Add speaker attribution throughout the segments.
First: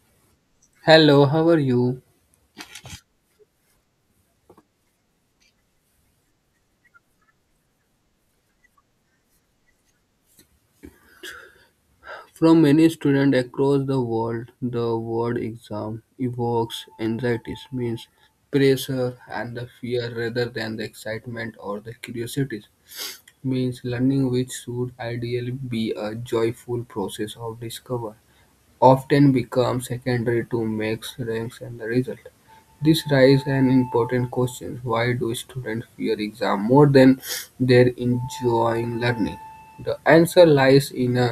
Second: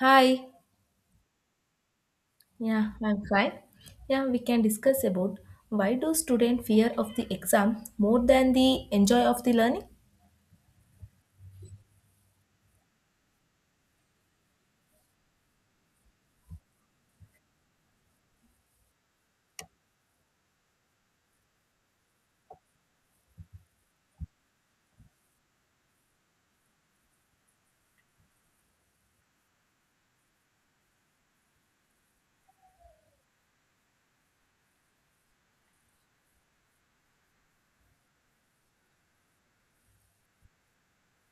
Speaker 1: Hi.
Speaker 2: Hello, how are you?
Speaker 1: Yeah, I'm fine. Yeah, we can discuss about why do students fear of the exam more than the enjoy of the learning?
Speaker 2: From many students across the world, the word exam evokes anxieties, means pressure and the fear rather than the excitement or the curiosities. Means learning, which should ideally be a joyful process of discovery, often becomes secondary to marks, ranks, and the result. This raises an important question: why do students fear exam more than they enjoying learning? The answer lies in a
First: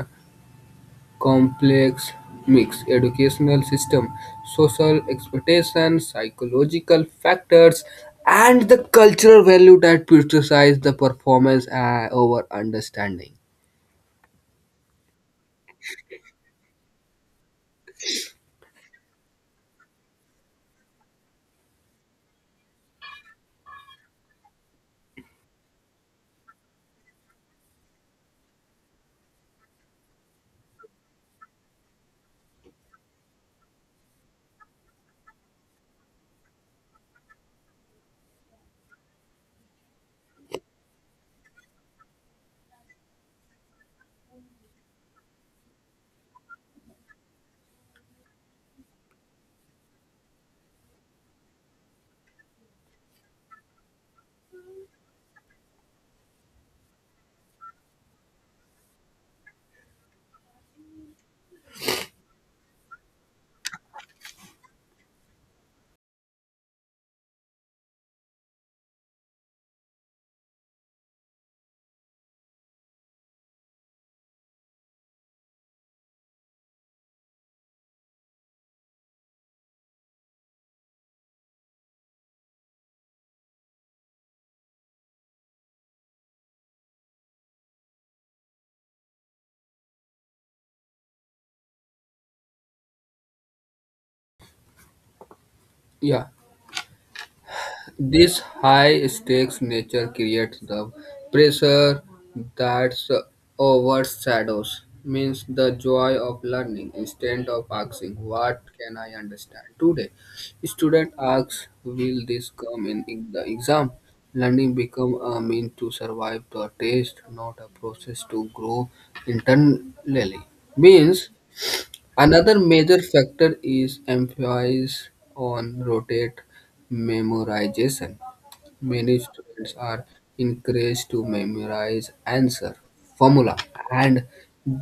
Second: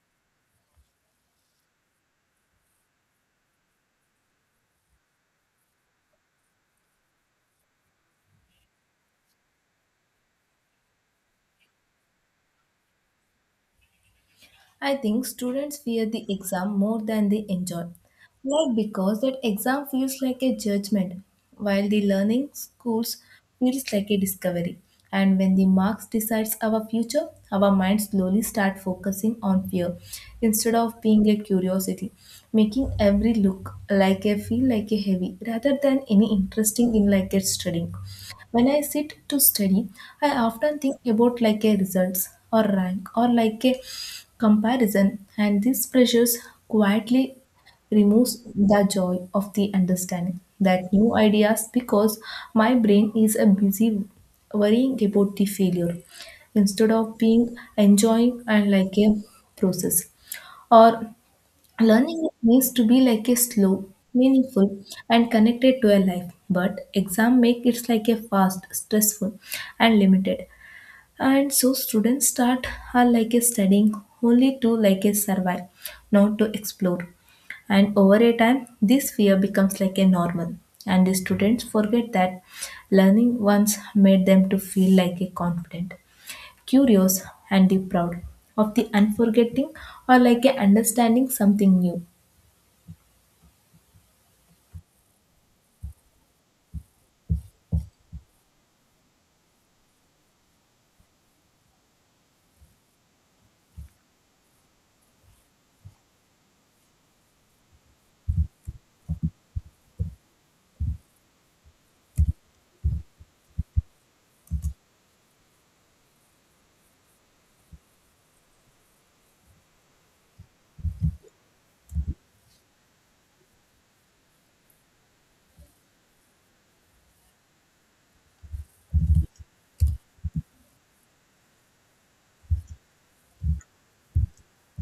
Speaker 2: complex mixed educational system, social expectations, psychological factors, and the cultural value that prioritize the performance over understanding.
Speaker 1: I think students fear the exam more than they enjoy. Like because that exam feels like a judgment, while the learning schools feels like a discovery. And when the marks decides our future, our minds slowly start focusing on fear instead of being a curiosity, making every look like a feel like a heavy rather than any interesting in like a studying. When I sit to study, I often think about like a results or rank or like a comparison, and these pressures quietly removes the joy of the understanding that new ideas because my brain is a busy worrying about the failure instead of being enjoying and like a process or learning needs to be like a slow, meaningful, and connected to a life. But exam make it like a fast, stressful, and limited. And so students start are like a studying only to like a survive, not to explore. And over a time, this fear becomes like a normal. And the students forget that learning once made them to feel like a confident, curious, and the proud of the unforgetting or like a understanding something new.
Speaker 2: Yeah. This high-stakes nature creates the pressure that overshadows means the joy of learning instead of asking what can I understand today. Student asks, will this come in the exam? Learning become a means to survive the test, not a process to grow internally. Means another major factor is emphasis on rotate memorization. Many students are encouraged to memorize answer, formula, and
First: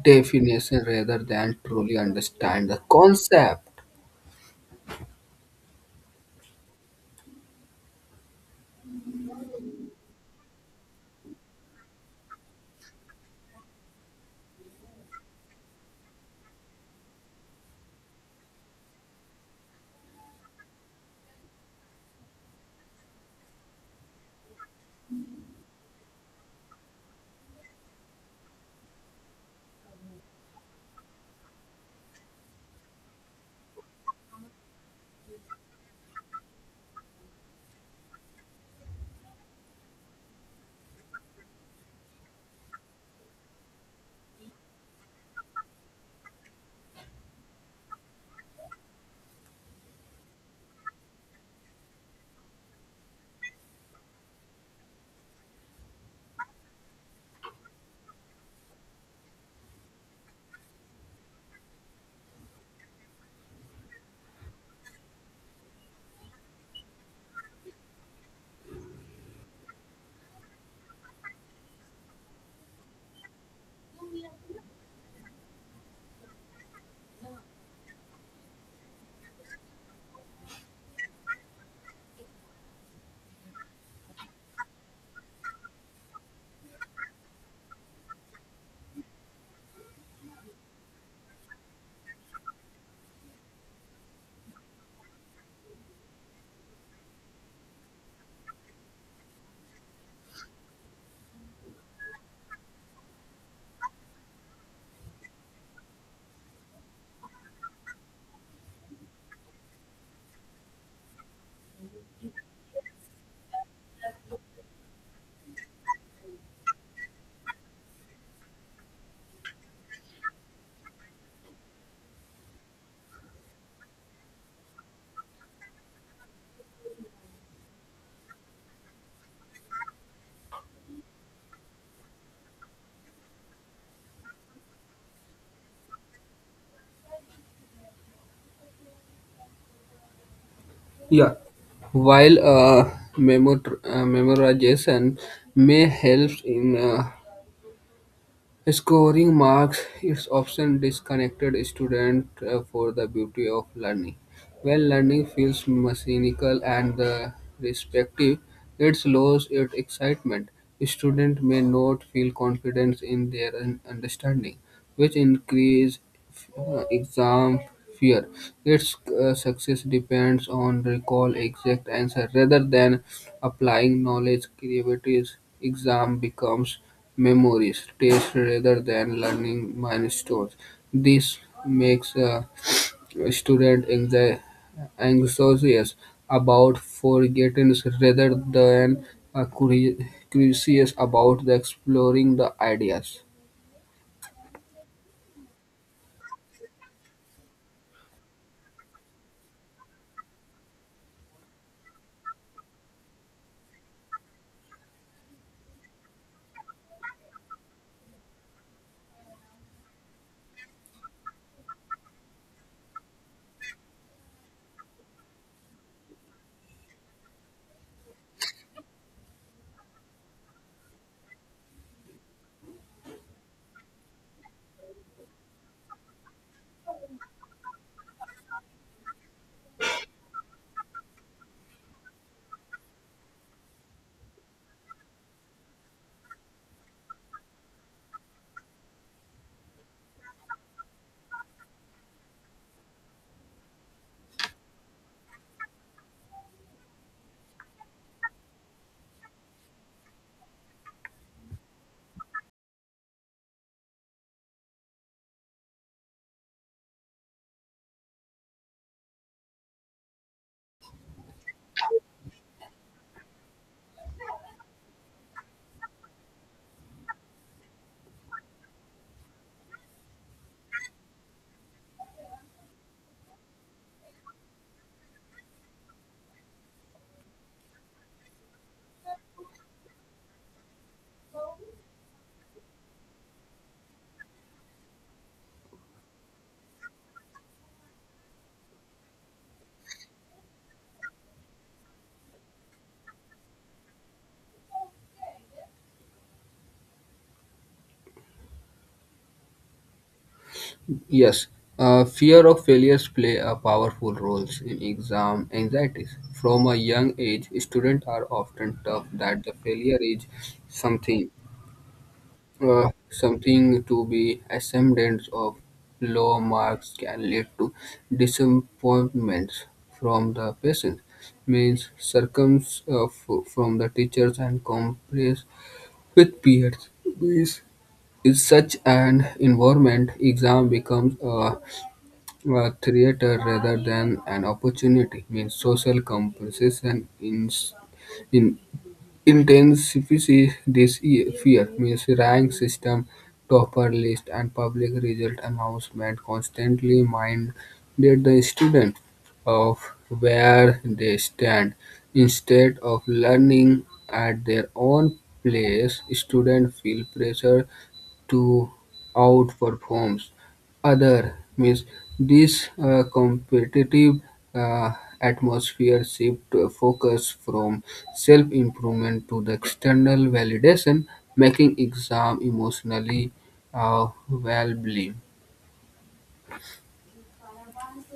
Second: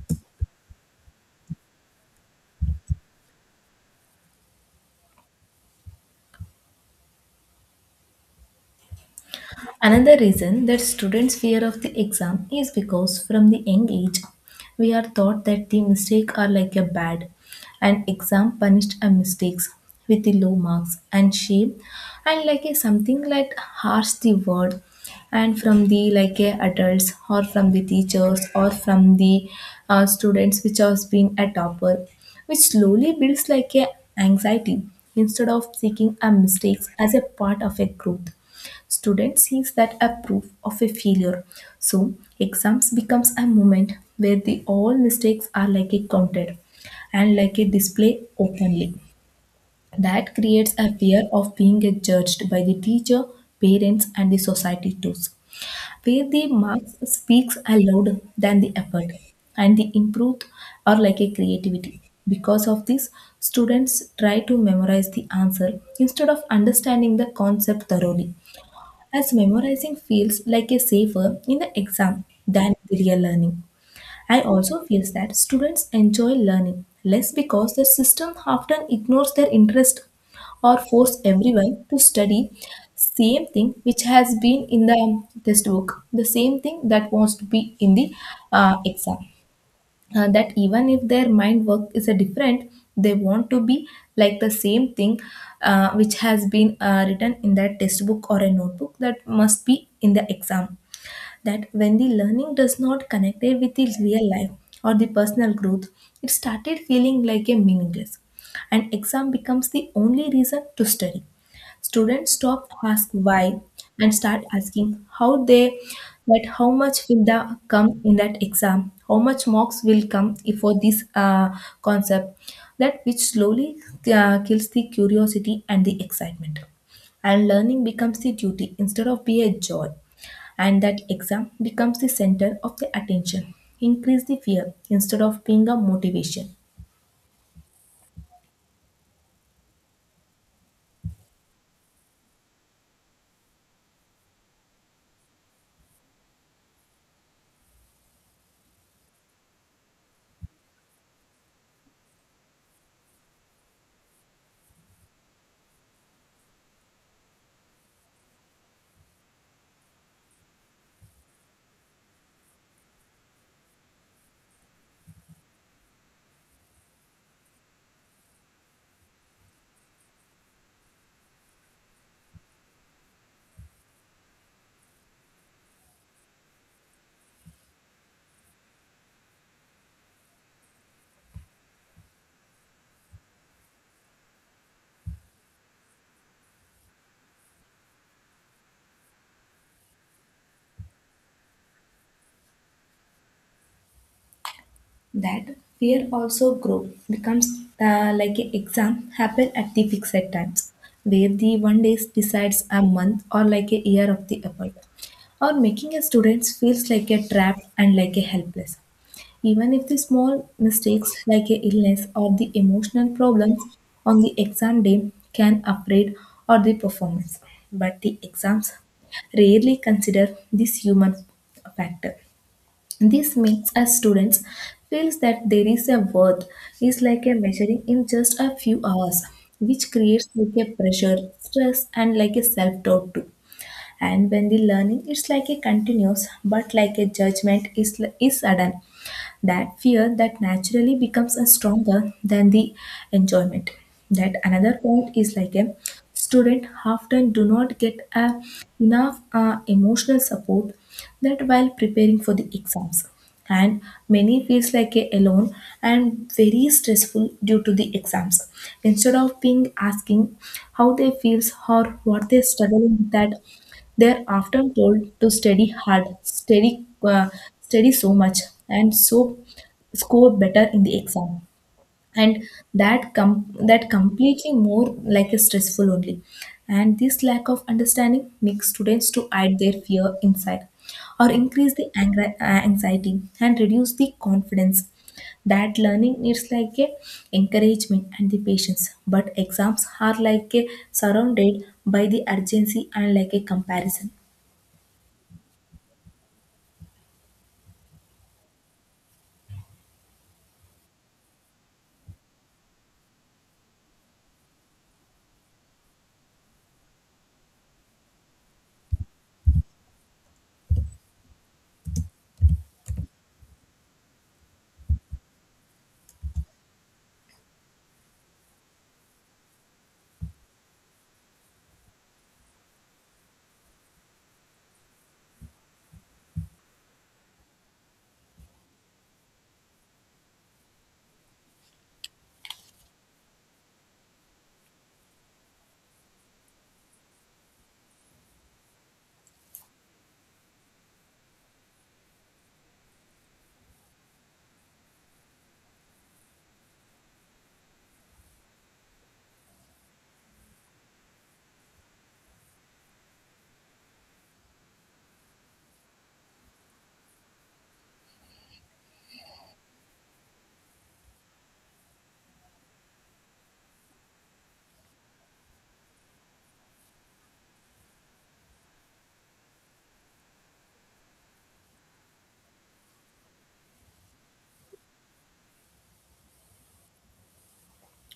Speaker 2: definition rather than truly understand the concept.
Speaker 1: Another reason that students fear of the exam is because from the young age we are taught that the mistake are like a bad and exam punished our mistakes with the low marks and shame and like a something like harsh the word and from the like a adults or from the teachers or from the students which has been a topper which slowly builds like a anxiety instead of seeking our mistakes as a part of a growth. Student sees that a proof of a failure. So exams becomes a moment where the all mistakes are like a counted and like a display openly. That creates a fear of being judged by the teacher, parents, and the society too. Where the marks speaks louder than the effort and the improved or like a creativity. Because of this, students try to memorize the answer instead of understanding the concept thoroughly as memorizing feels like a safer in the exam than the real learning. I also feel that students enjoy learning less because the system often ignores their interest or force everyone to study same thing which has been in the test book the same thing that wants to be in the exam that even if their mind work is a different they want to be like the same thing, which has been written in that textbook or a notebook that must be in the exam, that when the learning does not connect it with the real life or the personal growth, it started feeling like a meaningless and exam becomes the only reason to study. Students stop ask why and start asking how they, that how much will the come in that exam, how much marks will come for this concept, that which slowly kills the curiosity and the excitement. And learning becomes the duty instead of be a joy and that exam becomes the center of the attention. Increase the fear instead of being a motivation.
Speaker 2: Yeah, while memorization may help in scoring marks is often disconnected student for the beauty of learning. When learning feels mechanical and the respective, it loses its excitement. Student may not feel confidence in their understanding, which increase exam fear. Its success depends on recall exact answer rather than applying knowledge. Creativity exam becomes memories, tastes rather than learning milestones. This makes a student anxious about forgetting rather than uh, curi- curious about the exploring the ideas.
Speaker 1: That fear also grow becomes like an exam happen at the fixed times, where the 1 day decides a month or like a year of the effort, or making a student feels like a trapped and like a helpless. Even if the small mistakes like a illness or the emotional problems on the exam day can upgrade or the performance, but the exams rarely consider this human factor. This makes us students feels that there is a worth is like a measuring in just a few hours, which creates like a pressure, stress, and like a self-doubt too. And when the learning is like a continuous, but like a judgment is sudden, that fear that naturally becomes a stronger than the enjoyment. That another point is like a student often do not get a enough emotional support that while preparing for the exams, and many feels like a alone and very stressful due to the exams instead of being asking how they feels or what they struggling with that they're often told to study hard, study, study so much, and so score better in the exam. And that that completely more like a stressful only. And this lack of understanding makes students to hide their fear inside, or increase the anxiety and reduce the confidence. That learning needs like a encouragement and the patience, but exams are like a surrounded by the urgency and like a comparison.
Speaker 2: Yes, fear of failures play a powerful role in exam anxieties. From a young age, students are often taught that the failure is something. Something to be ashamed of. Low marks can lead to disappointments from the patients, means from the teachers and complaints with peers. Means in such an environment, exam becomes a theater rather than an opportunity. Means social compensation in intensifies this fear, means rank system, topper list, and public result announcement constantly minded the student of where they stand. Instead of learning at their own place, students feel pressure to outperforms other means this competitive uh, atmosphere shift focus from self-improvement to the external validation, making exam emotionally valuable.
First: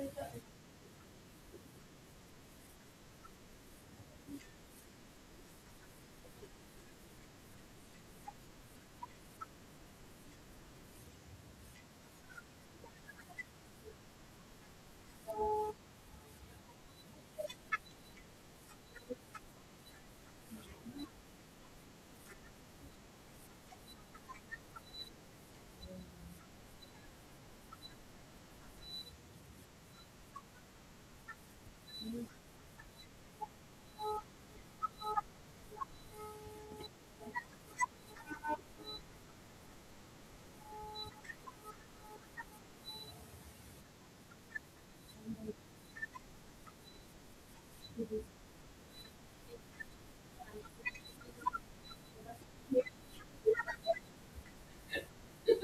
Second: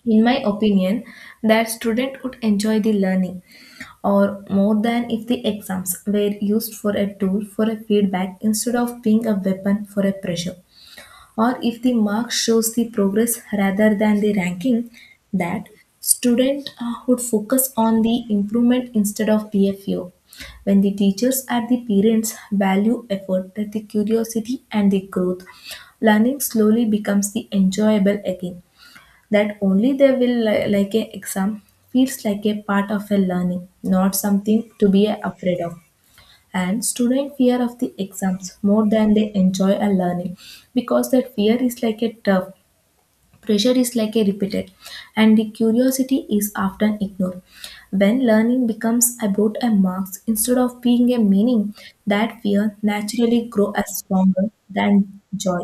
Speaker 1: In my opinion, that student would enjoy the learning or more than if the exams were used for a tool for a feedback instead of being a weapon for a pressure. Or if the mark shows the progress rather than the ranking, that student would focus on the improvement instead of PFU. When the teachers and the parents value effort, that the curiosity and the growth, learning slowly becomes the enjoyable again, that only they will like a exam feels like a part of a learning, not something to be afraid of. And student fear of the exams more than they enjoy a learning because that fear is like a turf, pressure is like a repeated, and the curiosity is often ignored. When learning becomes about a marks instead of being a meaning, that fear naturally grow as stronger than joy.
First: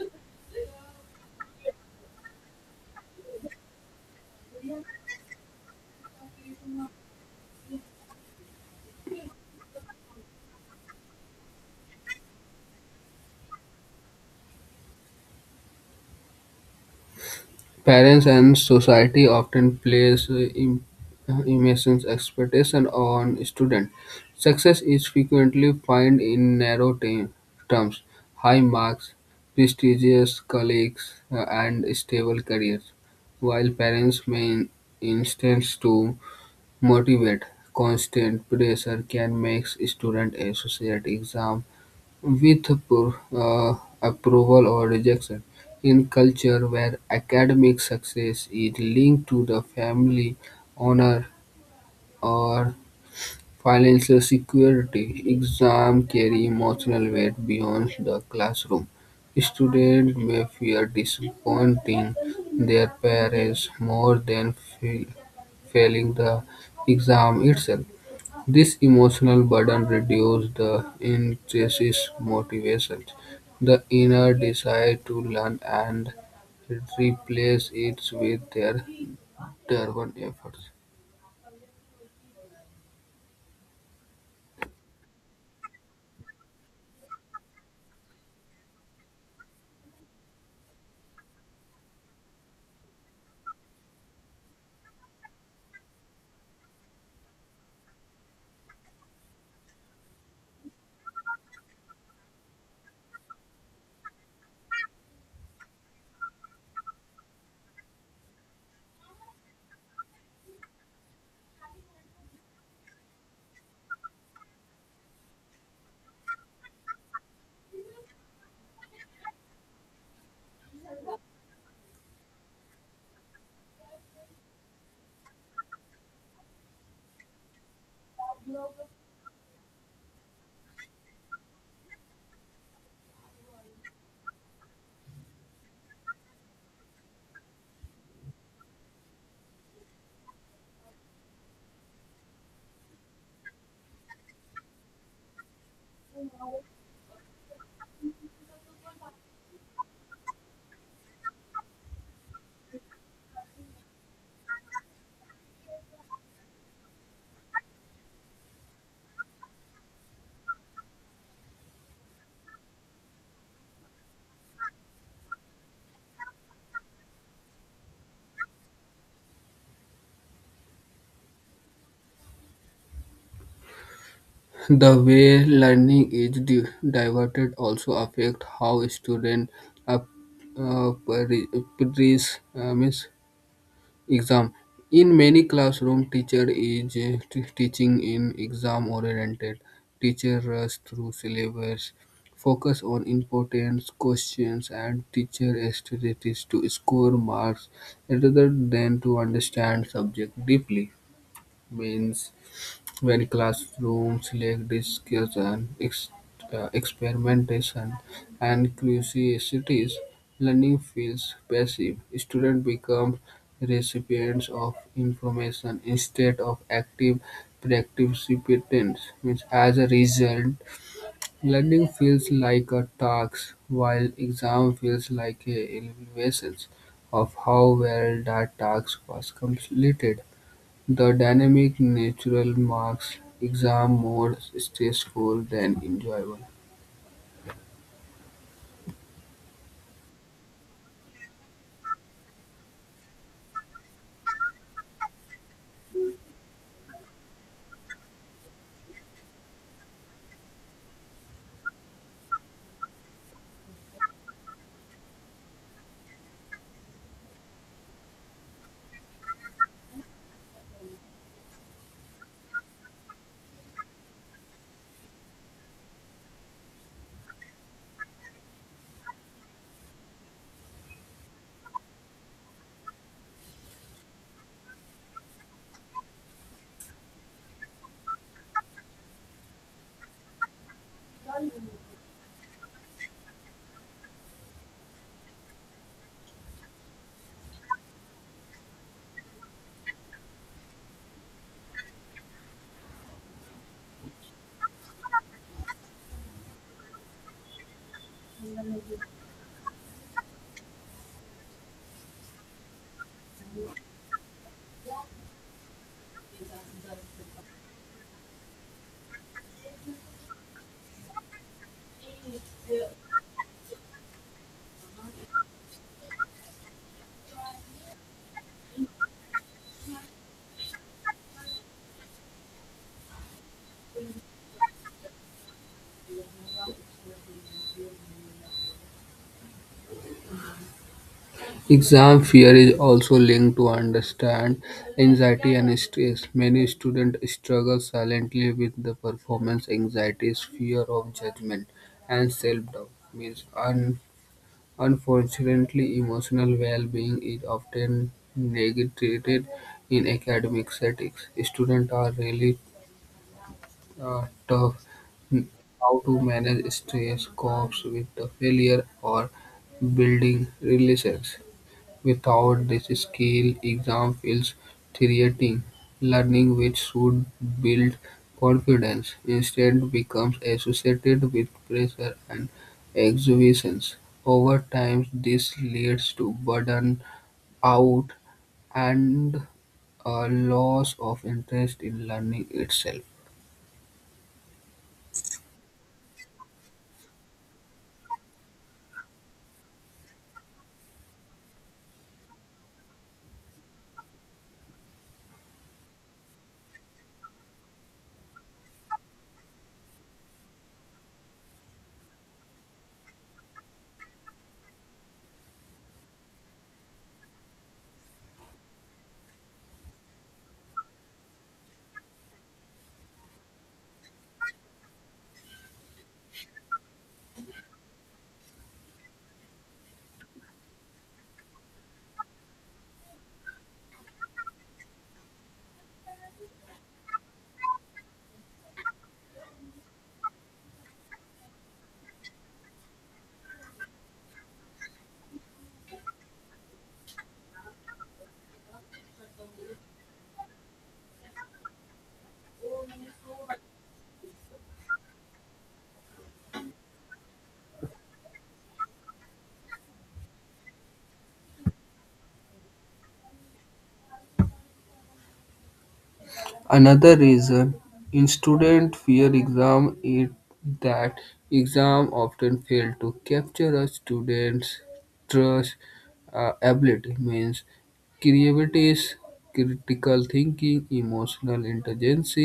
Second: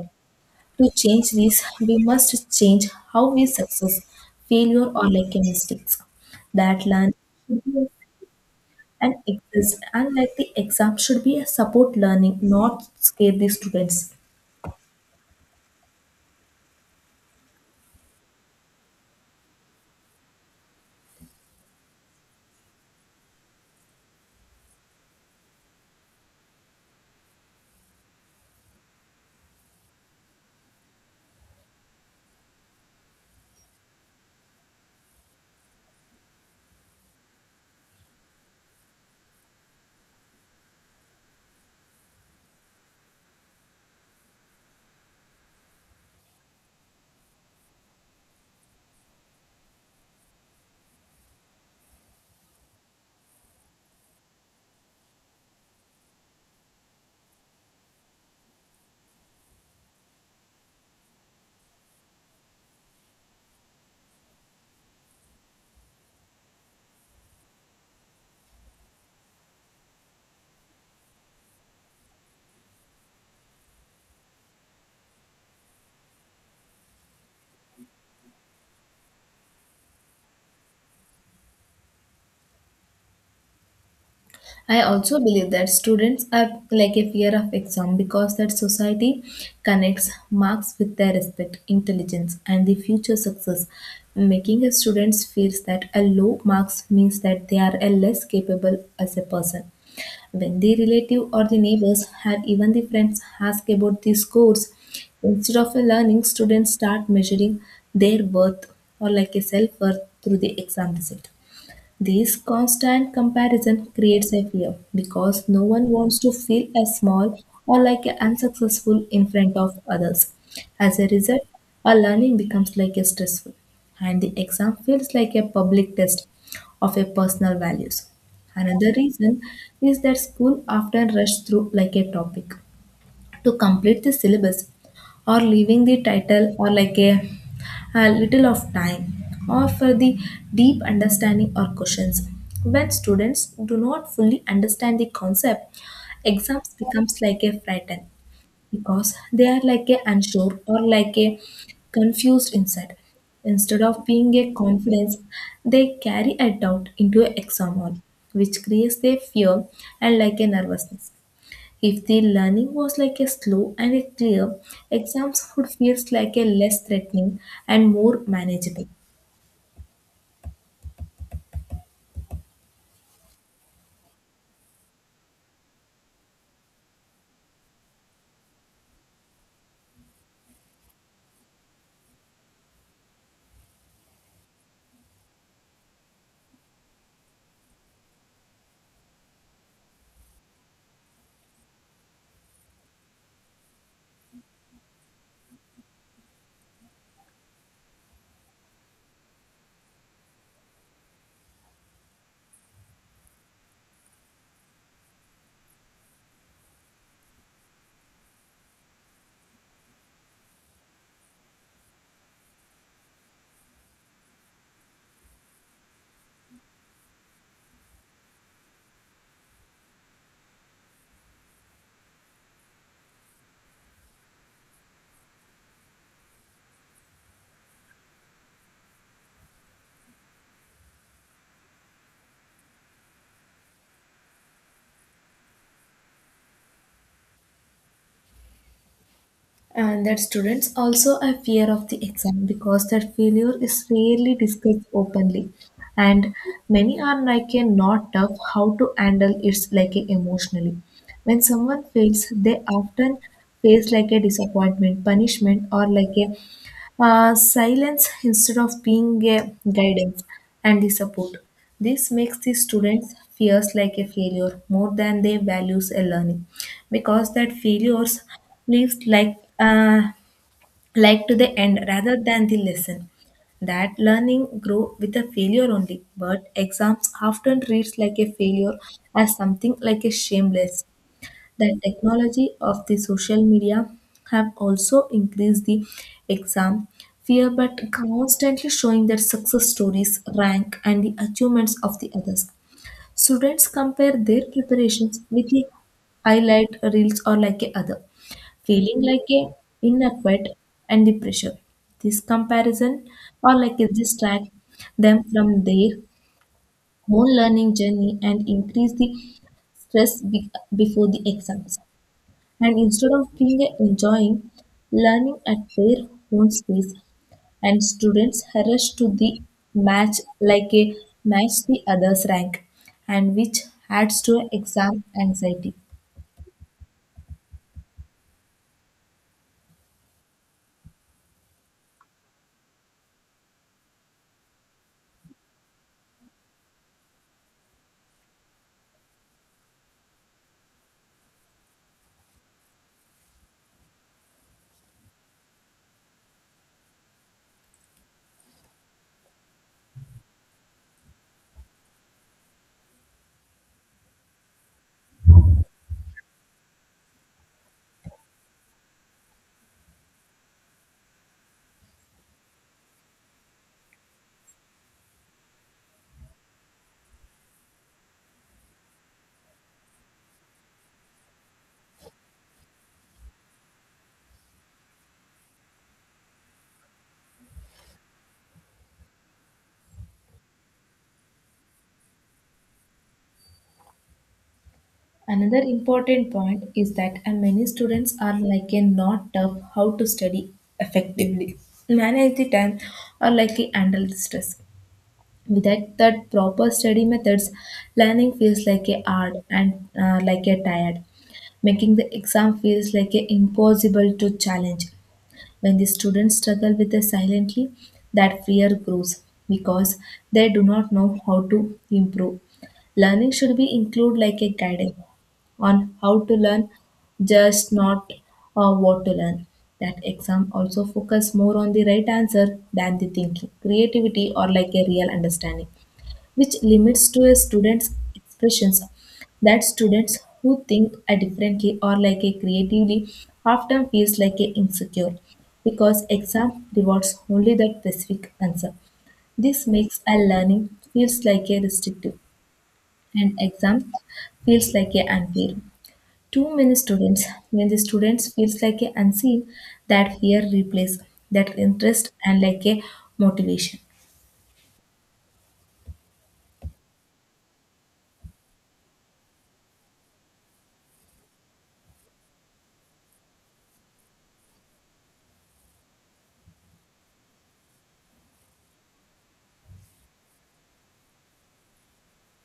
Speaker 1: To change this, we must change how we success, failure, or like a mistakes. That learning should be and exist, and like the exam should be a support learning, not scare the students.
Speaker 2: Parents and society often place immense expectation on students. Success is frequently defined in narrow terms: high marks, prestigious colleagues, and stable careers. While parents may instance to motivate, constant pressure can make student associate exam with approval or rejection, in culture where academic success is linked to the family honor or financial security exams carry emotional weight beyond the classroom. Students may fear disappointing their parents more than failing the exam itself. This emotional burden reduces the intrinsic motivation, the inner desire to learn, and replace it with their driven efforts.
Speaker 1: I also believe that students are like a fear of exam because that society connects marks with their respect, intelligence, and the future success, making a students feels that a low marks means that they are a less capable as a person. When the relative or the neighbors or even the friends ask about the scores, instead of a learning, students start measuring their worth or like a self worth through the exam result. This constant comparison creates a fear because no one wants to feel as small or like a unsuccessful in front of others. As a result, our learning becomes like a stressful and the exam feels like a public test of a personal values. Another reason is that school often rush through like a topic to complete the syllabus or leaving the title or like a little of time or for the deep understanding or questions. When students do not fully understand the concept, exams becomes like a frighten because they are like a unsure or like a confused inside. Instead of being a confidence, they carry a doubt into an exam hall, which creates a fear and like a nervousness. If the learning was like a slow and a clear, exams would feel like a less threatening and more manageable.
Speaker 2: The way learning is diverted also affect how students ap- uh, pre- pre- means exam. In many classroom, teacher is teaching in exam oriented. Teacher rush through syllabus, focus on important questions and teacher strategies to score marks rather than to understand subject deeply. Means where classrooms, select discussion, experimentation, and curiosities, learning feels passive. Students become recipients of information instead of active participants. Means as a result, learning feels like a task, while exam feels like a evaluation of how well that task was completed. The dynamic nature makes exam more stressful than enjoyable.
Speaker 1: And that students also have fear of the exam because that failure is rarely discussed openly and many are like a not tough how to handle it like a emotionally. When someone fails they often face like a disappointment punishment or like a silence instead of being a guidance and the support. This makes the students fears like a failure more than they values a learning because that failures lives like to the end rather than the lesson. That learning grow with a failure only but exams often reads like a failure as something like a shameless. The technology of the social media have also increased the exam fear but constantly showing their success stories rank and the achievements of the others. Students compare their preparations with the highlight reels or like a other, feeling like a inadequate and the pressure. This comparison or like a distract them from their own learning journey and increase the stress before the exams. And instead of being a enjoying learning at their own space, and students rush to the match like a match the other's rank and which adds to exam anxiety.
Speaker 2: Exam fear is also linked to understand anxiety and stress. Many students struggle silently with the performance anxieties, fear of judgment, and self-doubt. Means unfortunately, emotional well-being is often negated in academic settings. Students are rarely tough n- how to manage stress, copes with the failure, or building relations. Without this skill, exam feels threatening. Learning which should build confidence instead becomes associated with pressure and exhibitions. Over time, this leads to burden out and a loss of interest in learning itself.
Speaker 1: Another important point is that many students are like a not tough how to study effectively, manage the time, or like a handle the stress. Without that proper study methods, learning feels like a hard and like a tired, making the exam feels like a impossible to challenge. When the students struggle with the silently, that fear grows because they do not know how to improve. Learning should be included like a guidance on how to learn, just not what to learn. That exam also focus more on the right answer than the thinking, creativity, or like a real understanding, which limits to a student's expressions. That students who think a differently or like a creatively often feels like a insecure because exam rewards only the specific answer. This makes a learning feels like a restrictive, and exam feels like a unfair too many students. When the students feels like a unseen, that fear replaces that interest and like a motivation.
Speaker 2: Another reason in student fear exam is that exam often fail to capture a student's trust ability, means creativity, critical thinking, emotional intelligence,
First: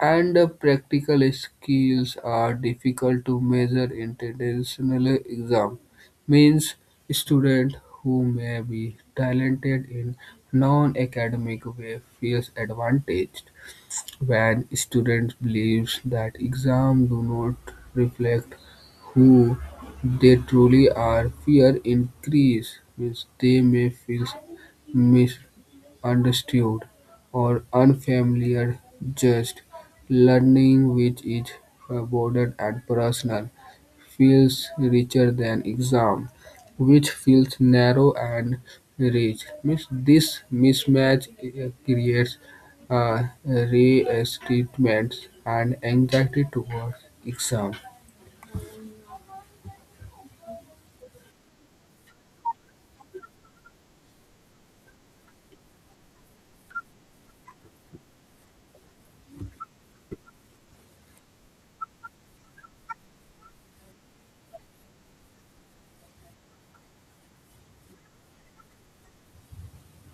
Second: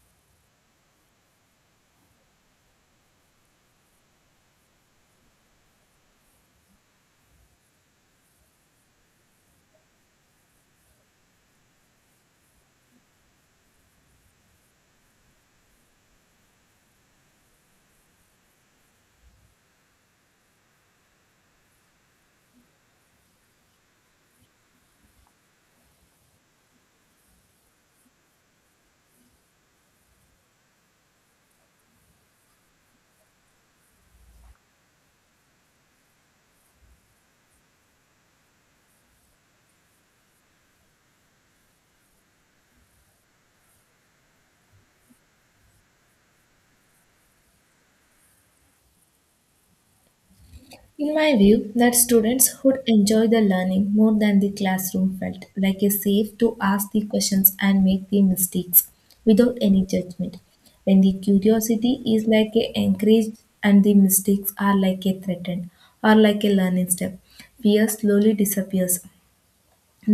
Speaker 2: and practical skills are difficult to measure in traditional exam. Means student who may be talented in non-academic way feels advantaged when students believe that exams do not reflect who they truly are, fear increases, they may feel misunderstood or unfamiliar, just learning which is rewarded and personal, feels richer than exam, which feels narrow and rich. Means this mismatch creates resentment and anxiety towards exam.
Speaker 1: In my view, that students would enjoy the learning more than the classroom felt like a safe to ask the questions and make the mistakes without any judgment. When the curiosity is like a encouraged and the mistakes are like a threatened or like a learning step, fear slowly disappears.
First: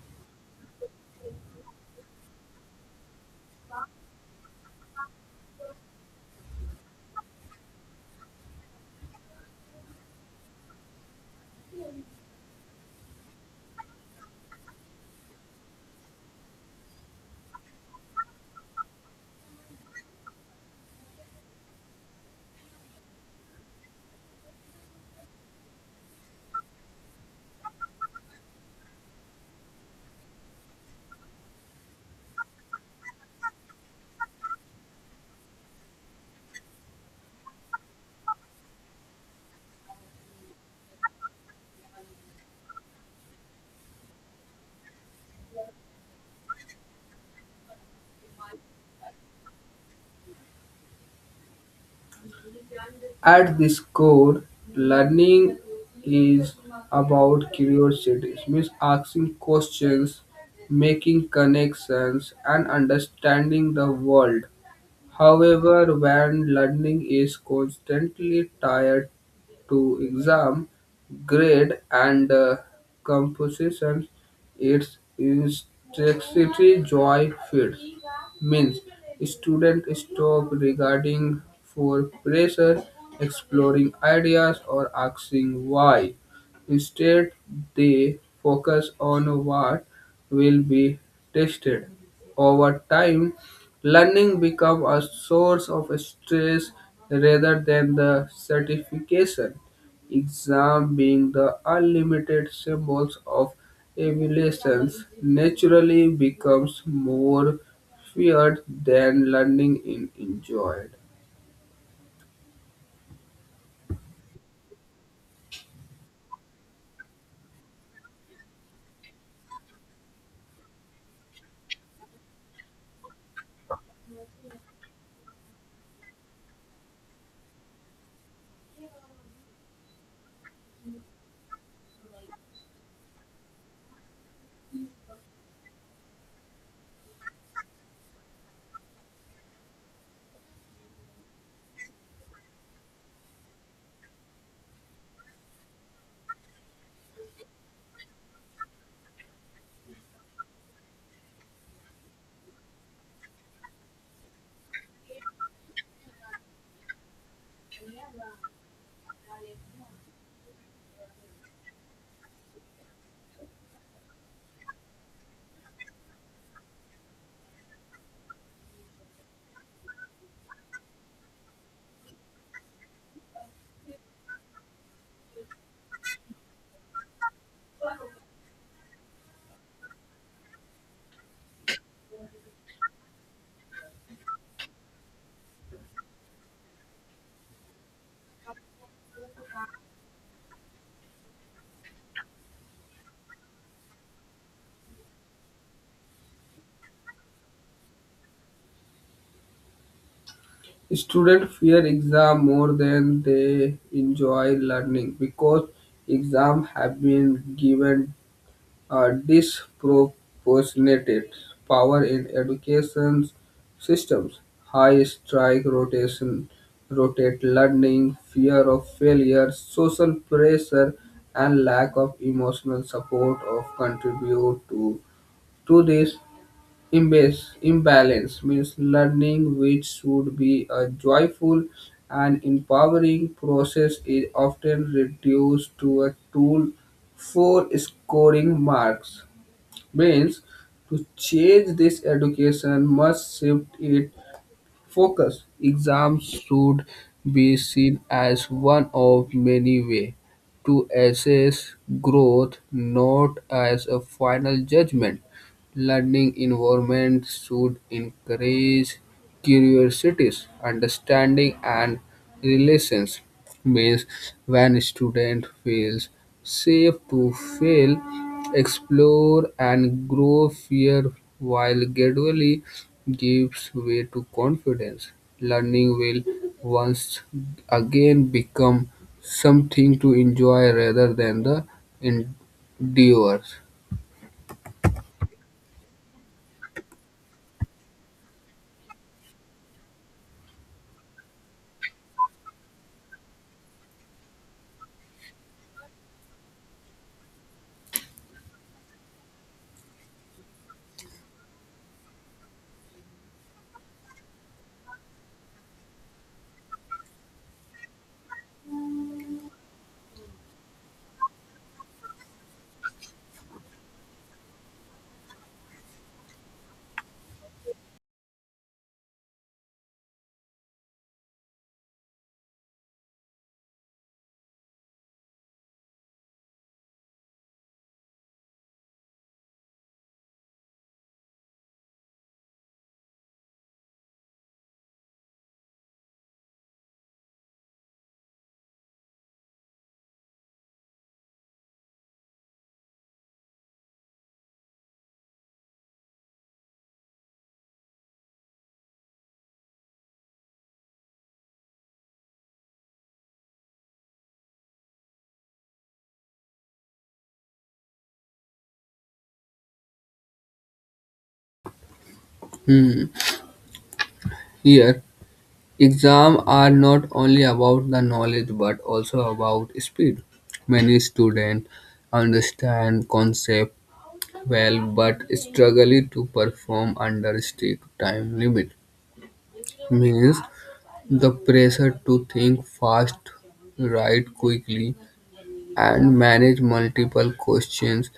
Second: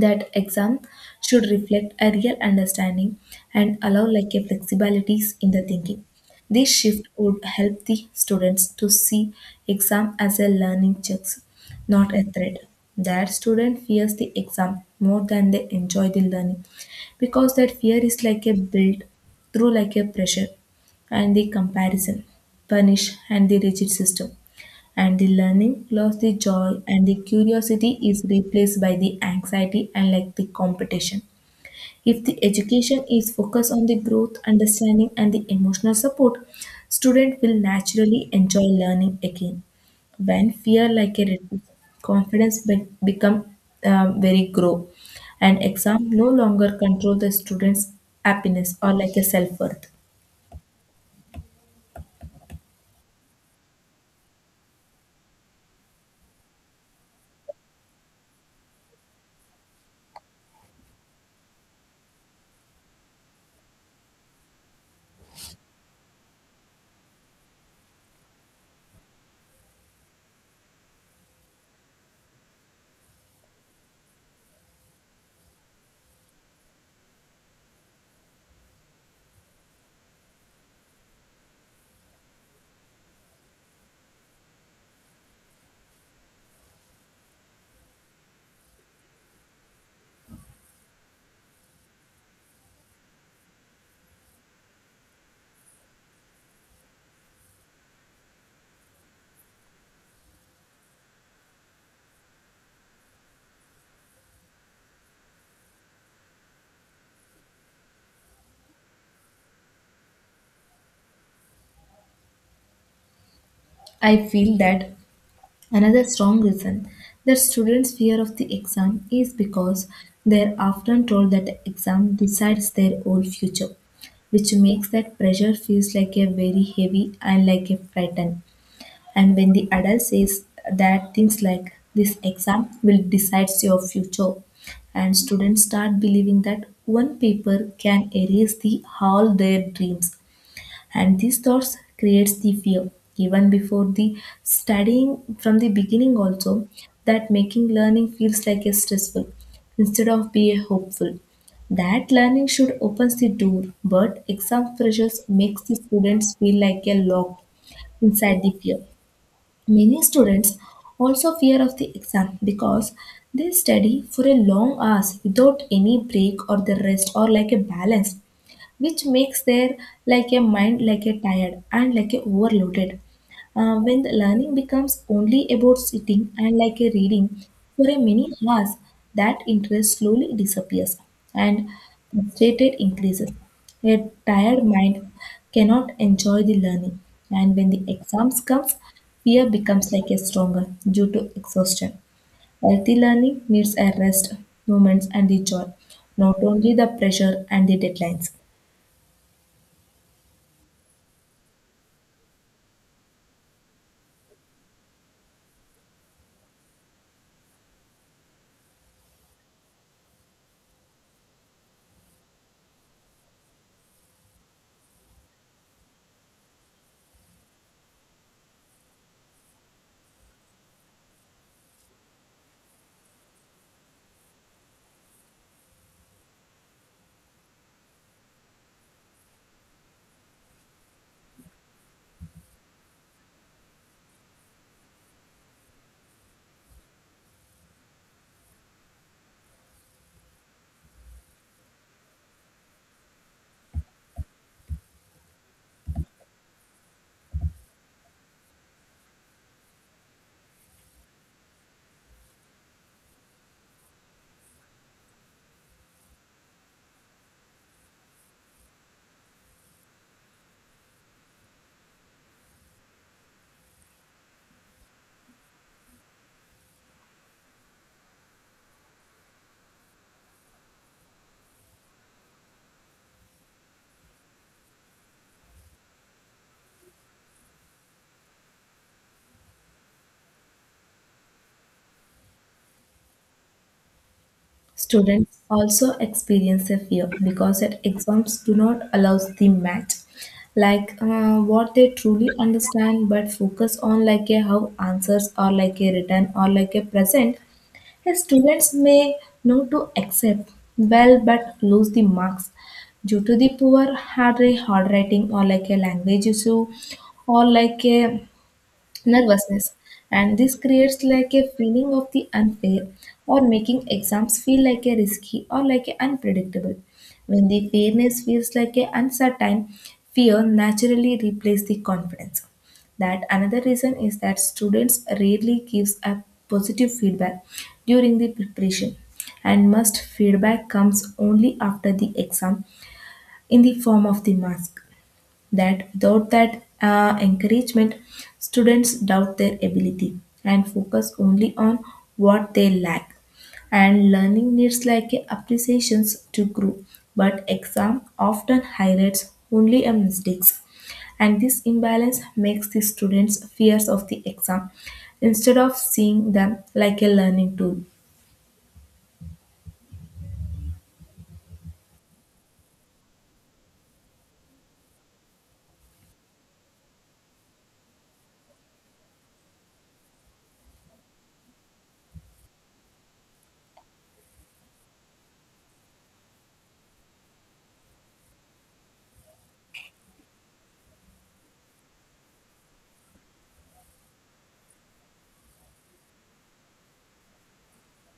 Speaker 1: That exam should reflect a real understanding and allow like a flexibilities in the thinking. This shift would help the students to see exam as a learning checks, not a threat. That student fears the exam more than they enjoy the learning because that fear is like a built through like a pressure and the comparison punish and the rigid system, and the learning lost the joy and the curiosity is replaced by the anxiety and like the competition. If the education is focused on the growth understanding and the emotional support, student will naturally enjoy learning again. When fear like a reduce, confidence become very grow, and exam no longer control the students happiness or like a self-worth.
Speaker 2: At this core, learning is about curiosity, it means asking questions, making connections, and understanding the world. However, when learning is constantly tied to exam, grade, and composition, its intensity joy fades. Means student stop regarding for pressure, exploring ideas, or asking why. Instead, they focus on what will be tested. Over time, learning becomes a source of stress rather than the certification. Exam being the unlimited symbols of evaluations naturally becomes more feared than learning in enjoyed.
Speaker 1: I feel that another strong reason that students' fear of the exam is because they're often told that the exam decides their whole future, which makes that pressure feels like a very heavy and like a frighten. And when the adult says that things like this exam will decide your future, and students start believing that one paper can erase the all their dreams, and these thoughts creates the fear even before the studying from the beginning also, that making learning feels like a stressful instead of be a hopeful. That learning should opens the door, but exam pressures makes the students feel like a lock inside the fear. Many students also fear of the exam because they study for a long hours without any break or the rest or like a balance, which makes their like a mind like a tired and like a overloaded. When the learning becomes only about sitting and like a reading for a many hours, that interest slowly disappears and frustrated increases. A tired mind cannot enjoy the learning, and when the exams comes, fear becomes like a stronger due to exhaustion. Healthy learning needs a rest moments and the joy, not only the pressure and the deadlines.
Speaker 2: Students fear exam more than they enjoy learning because exam have been given a disproportionate power in education systems. High strike rotation, rotate learning, fear of failure, social pressure, and lack of emotional support of contribute to this imbalance, imbalance means learning, which should be a joyful and empowering process, is often reduced to a tool for scoring marks. Means to change this education must shift its focus. Exams should be seen as one of many ways to assess growth, not as a final judgment. Learning environments should encourage curiosity, understanding, and relations. Means when student feels safe to fail, explore, and grow, fear while gradually gives way to confidence. Learning will once again become something to enjoy rather than the endeavors.
Speaker 1: Students also experience a fear because that exams do not allow the math, like what they truly understand, but focus on like a how answers or like a written or like a present. A students may know to accept well but lose the marks due to the poor hard handwriting or like a language issue or like a nervousness, and this creates like a feeling of the unfair or making exams feel like a risky or like a unpredictable. When the fairness feels like a uncertain, fear naturally replaces the confidence. That another reason is that students rarely gives a positive feedback during the preparation, and must feedback comes only after the exam in the form of the marks. That without that encouragement, students doubt their ability and focus only on what they lack. And learning needs like a appreciations to grow, but exam often highlights only a mistakes. And this imbalance makes the students fears of the exam instead of seeing them like a learning tool.
Speaker 2: Hmm. Here, exams are not only about the knowledge but also about speed. Many students understand concept well but struggle to perform under strict time limit. Means the pressure to think fast, write quickly, and manage multiple questions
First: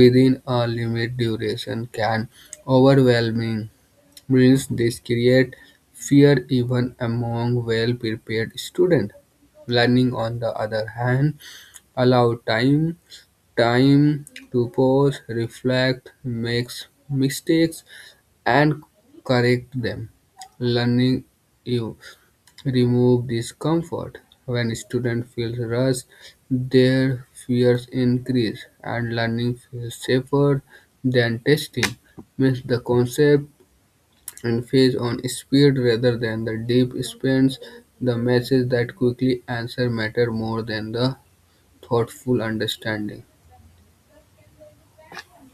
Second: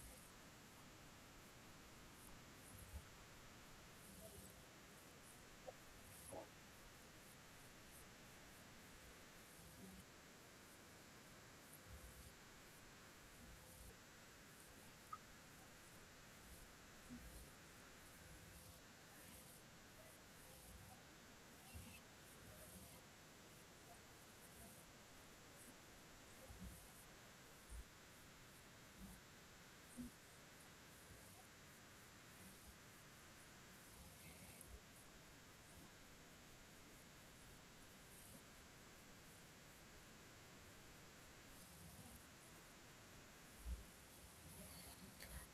Speaker 2: within a limit duration can overwhelming means this create fear even among well-prepared students. Learning, on the other hand, allows time to pause, reflect, make mistakes, and correct them. Learning you remove discomfort. When students feel rushed, their fears increase, and learning feels safer than testing. Means the concept and feeds on speed rather than the deep spans. The messages that quickly answer matter more than the thoughtful understanding.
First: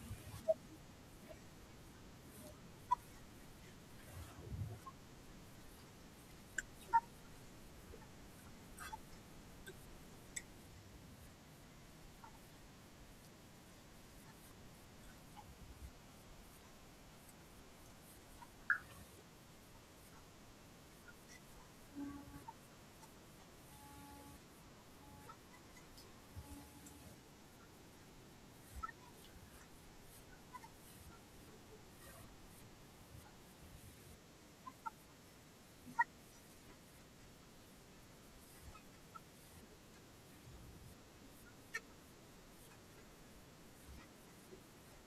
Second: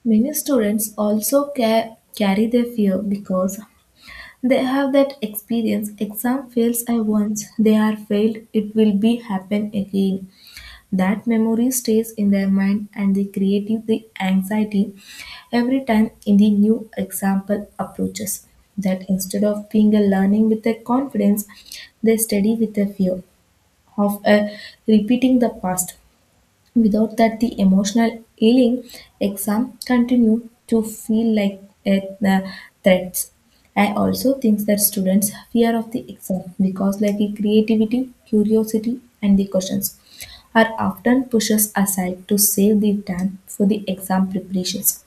Speaker 1: Many students also carry their fear because they have that experience. Exam fails I once, they are failed, it will be happen again. That memory stays in their mind and they create the anxiety every time in the new example approaches. That instead of being a learning with a confidence, they study with a fear of repeating the past. Without that, the emotional healing exam continue to feel like a threats. I also think that students fear of the exam because like the creativity, curiosity, and the questions are often pushes aside to save the time for the exam preparations.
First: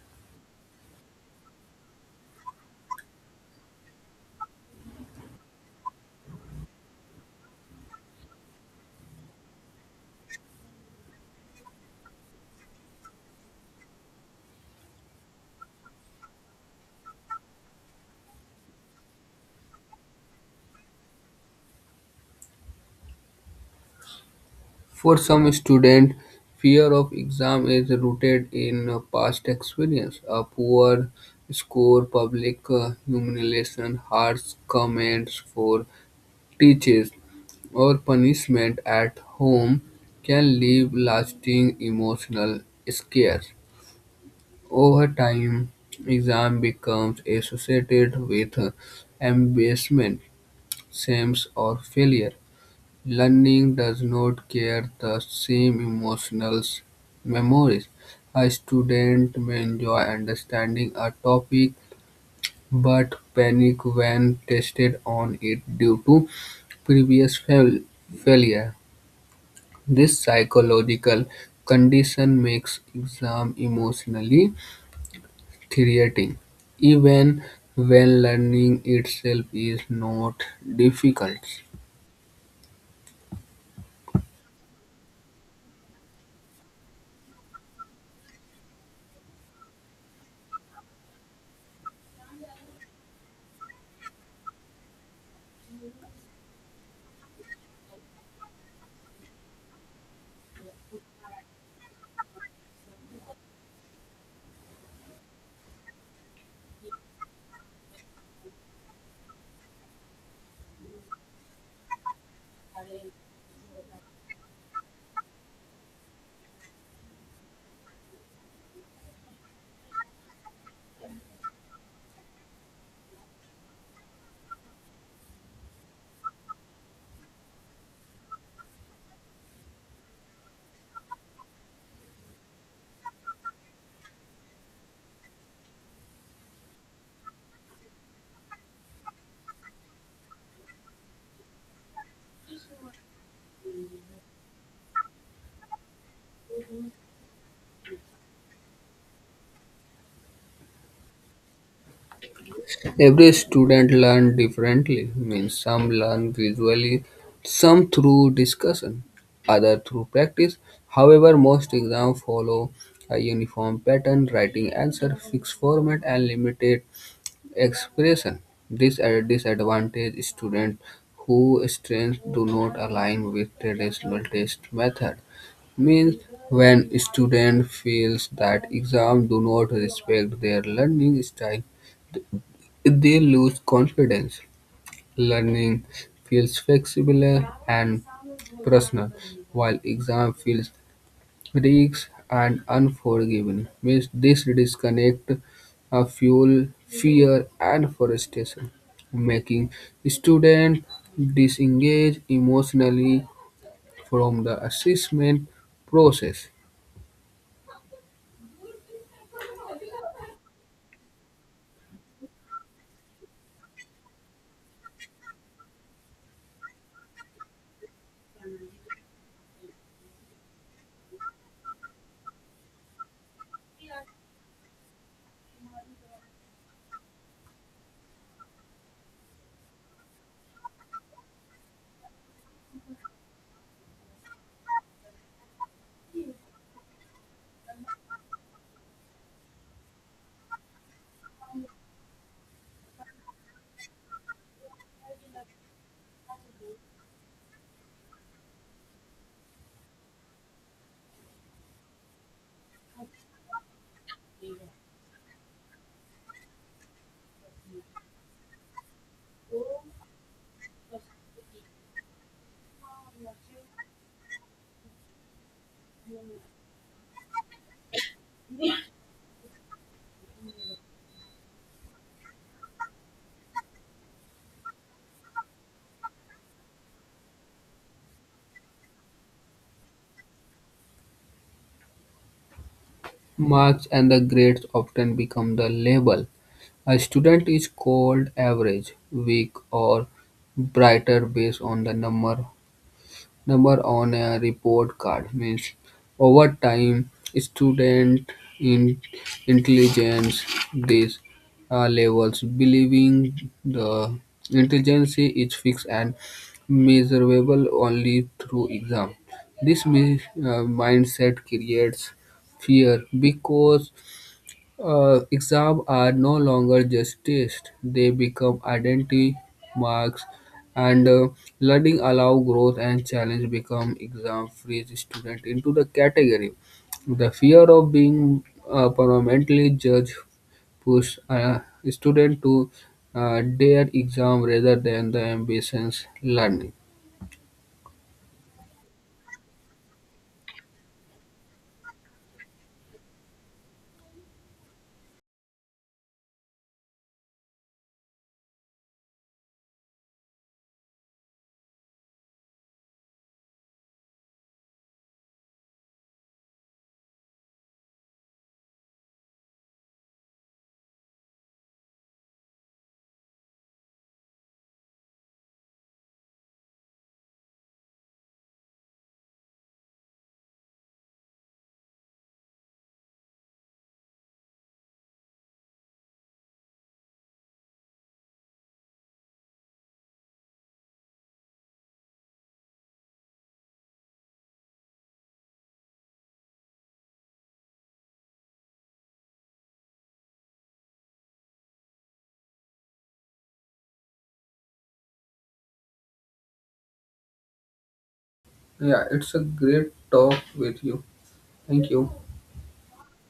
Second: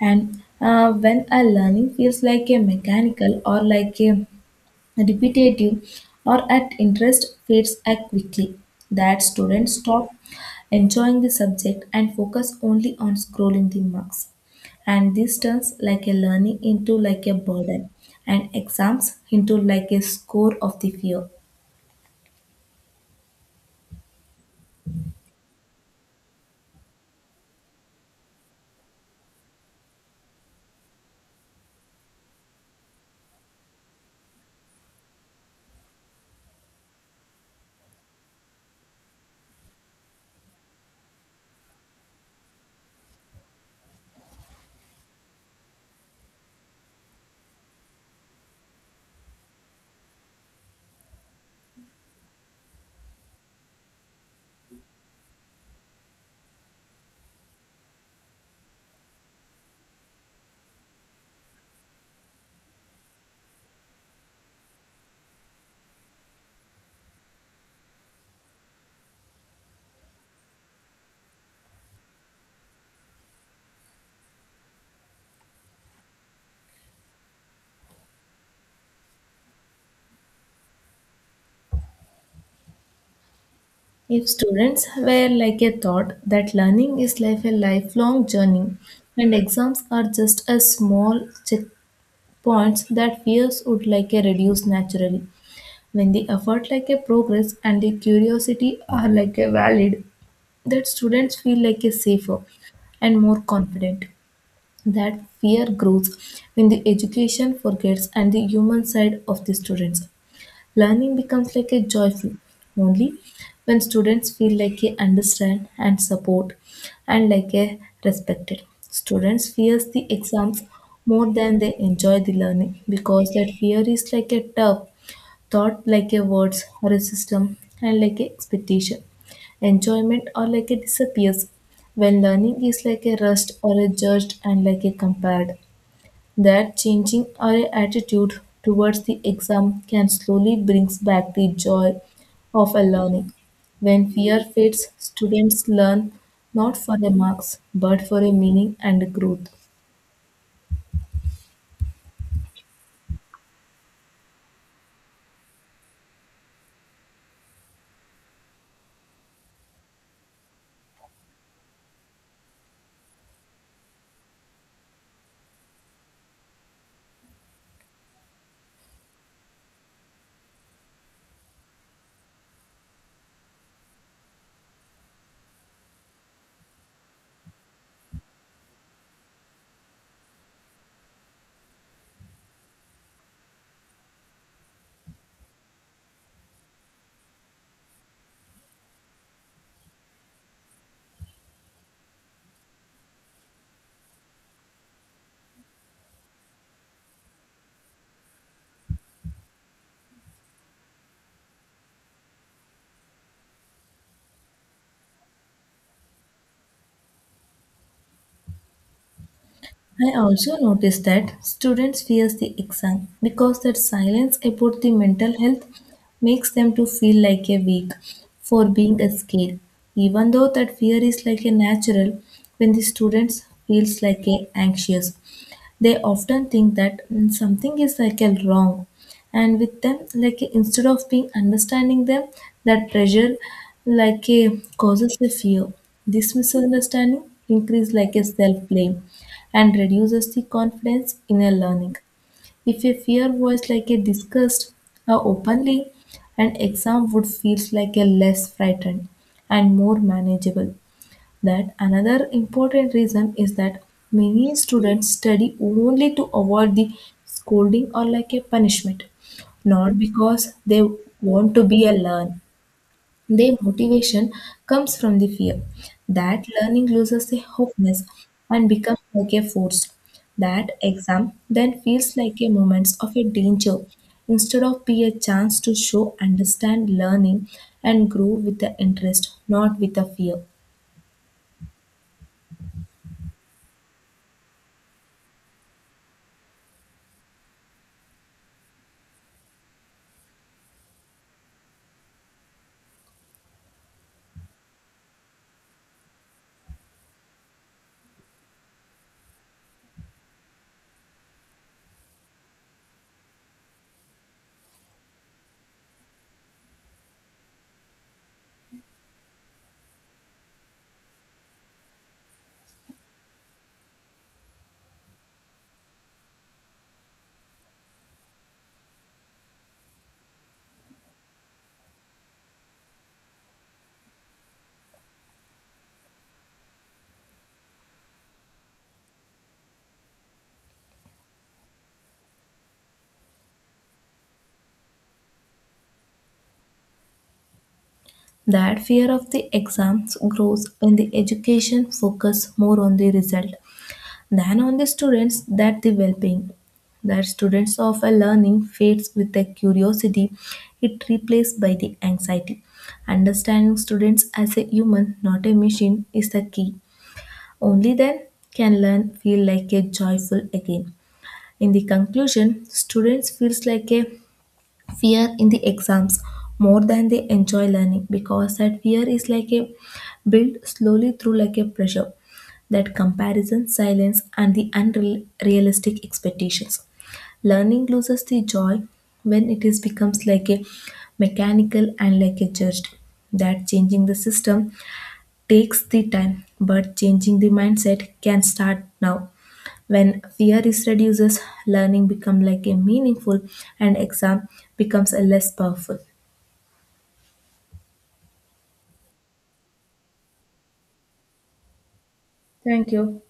Speaker 1: And when a learning feels like a mechanical or like a repetitive, or at interest fades at quickly, that students stop enjoying the subject and focus only on scrolling the marks. And this turns like a learning into like a burden and exams into like a score of the fear.
Speaker 2: For some students, fear of exam is rooted in past experience, a poor score, public humiliation, harsh comments for teachers, or punishment at home can leave lasting emotional scars. Over time, exam becomes associated with embarrassment, shame, or failure. Learning does not carry the same emotional memories. A student may enjoy understanding a topic but panic when tested on it due to previous failure. This psychological condition makes exam emotionally creating, even when learning itself is not difficult.
Speaker 1: If students were like a thought that learning is like a lifelong journey and exams are just a small checkpoints, that fears would like a reduce naturally. When the effort like a progress and the curiosity are like a valid, that students feel like a safer and more confident. That fear grows when the education forgets and the human side of the students. Learning becomes like a joyful only when students feel like they understand and support and like a respected. Students fears the exams more than they enjoy the learning because that fear is like a turf thought like a words or a system and like a expectation. Enjoyment or like a disappears when learning is like a rust or a judged and like a compared. That changing our attitude towards the exam can slowly brings back the joy of a learning. When fear fades, students learn not for the marks, but for a meaning and growth.
Speaker 2: Every student learns differently, means some learn visually, some through discussion, other through practice. However, most exams follow a uniform pattern, writing answer, fixed format, and limited expression. This disadvantage students whose strengths do not align with traditional test method. Means when student feels that exams do not respect their learning style, they lose confidence. Learning feels flexible and personal, while exam feels rigged and unforgiving. Means this disconnect fuel fear and frustration, making student disengage emotionally from the assessment process.
Speaker 1: I also noticed that students fears the exam because that silence about the mental health makes them to feel like a weak for being scared. Even though that fear is like a natural, when the students feels like a anxious, they often think that something is like a wrong and with them, like instead of being understanding them, that pressure like a causes a fear. This misunderstanding increase like a self-blame and reduces the confidence in a learning. If a fear was like a discussed or openly, an exam would feel like a less frightened and more manageable. That another important reason is that many students study only to avoid the scolding or like a punishment, not because they want to be a learn. Their motivation comes from the fear that learning loses a hopefulness and becomes like a force. That exam then feels like a moment of a danger instead of be a chance to show, understand, learning, and grow with the interest, not with the fear.
Speaker 2: Marks and the grades often become the label. A student is called average, weak, or brighter based on the number on a report card means over time student in intelligence these levels believing the intelligence is fixed and measurable only through exam this mindset creates fear because exams are no longer just tests; they become identity marks, and learning allow growth and challenge become exam free student into the category. The fear of being permanently judged push a student to their exam rather than the ambitions learning.
Speaker 1: That fear of the exams grows when the education focus more on the result than on the students that the well-being. That students of a learning fades with the curiosity, it replaced by the anxiety. Understanding students as a human, not a machine, is the key. Only then can learn feel like a joyful again. In the conclusion, students feels like a fear in the exams more than they enjoy learning because that fear is like a built slowly through like a pressure that comparison silence and the unrealistic expectations. Learning loses the joy when it is becomes like a mechanical and like a judged. That changing the system takes the time, but changing the mindset can start now. When fear is reduces, learning become like a meaningful, and exam becomes a less powerful.
Speaker 2: Yeah, it's a great talk with you. Thank you.
Speaker 1: Thank you.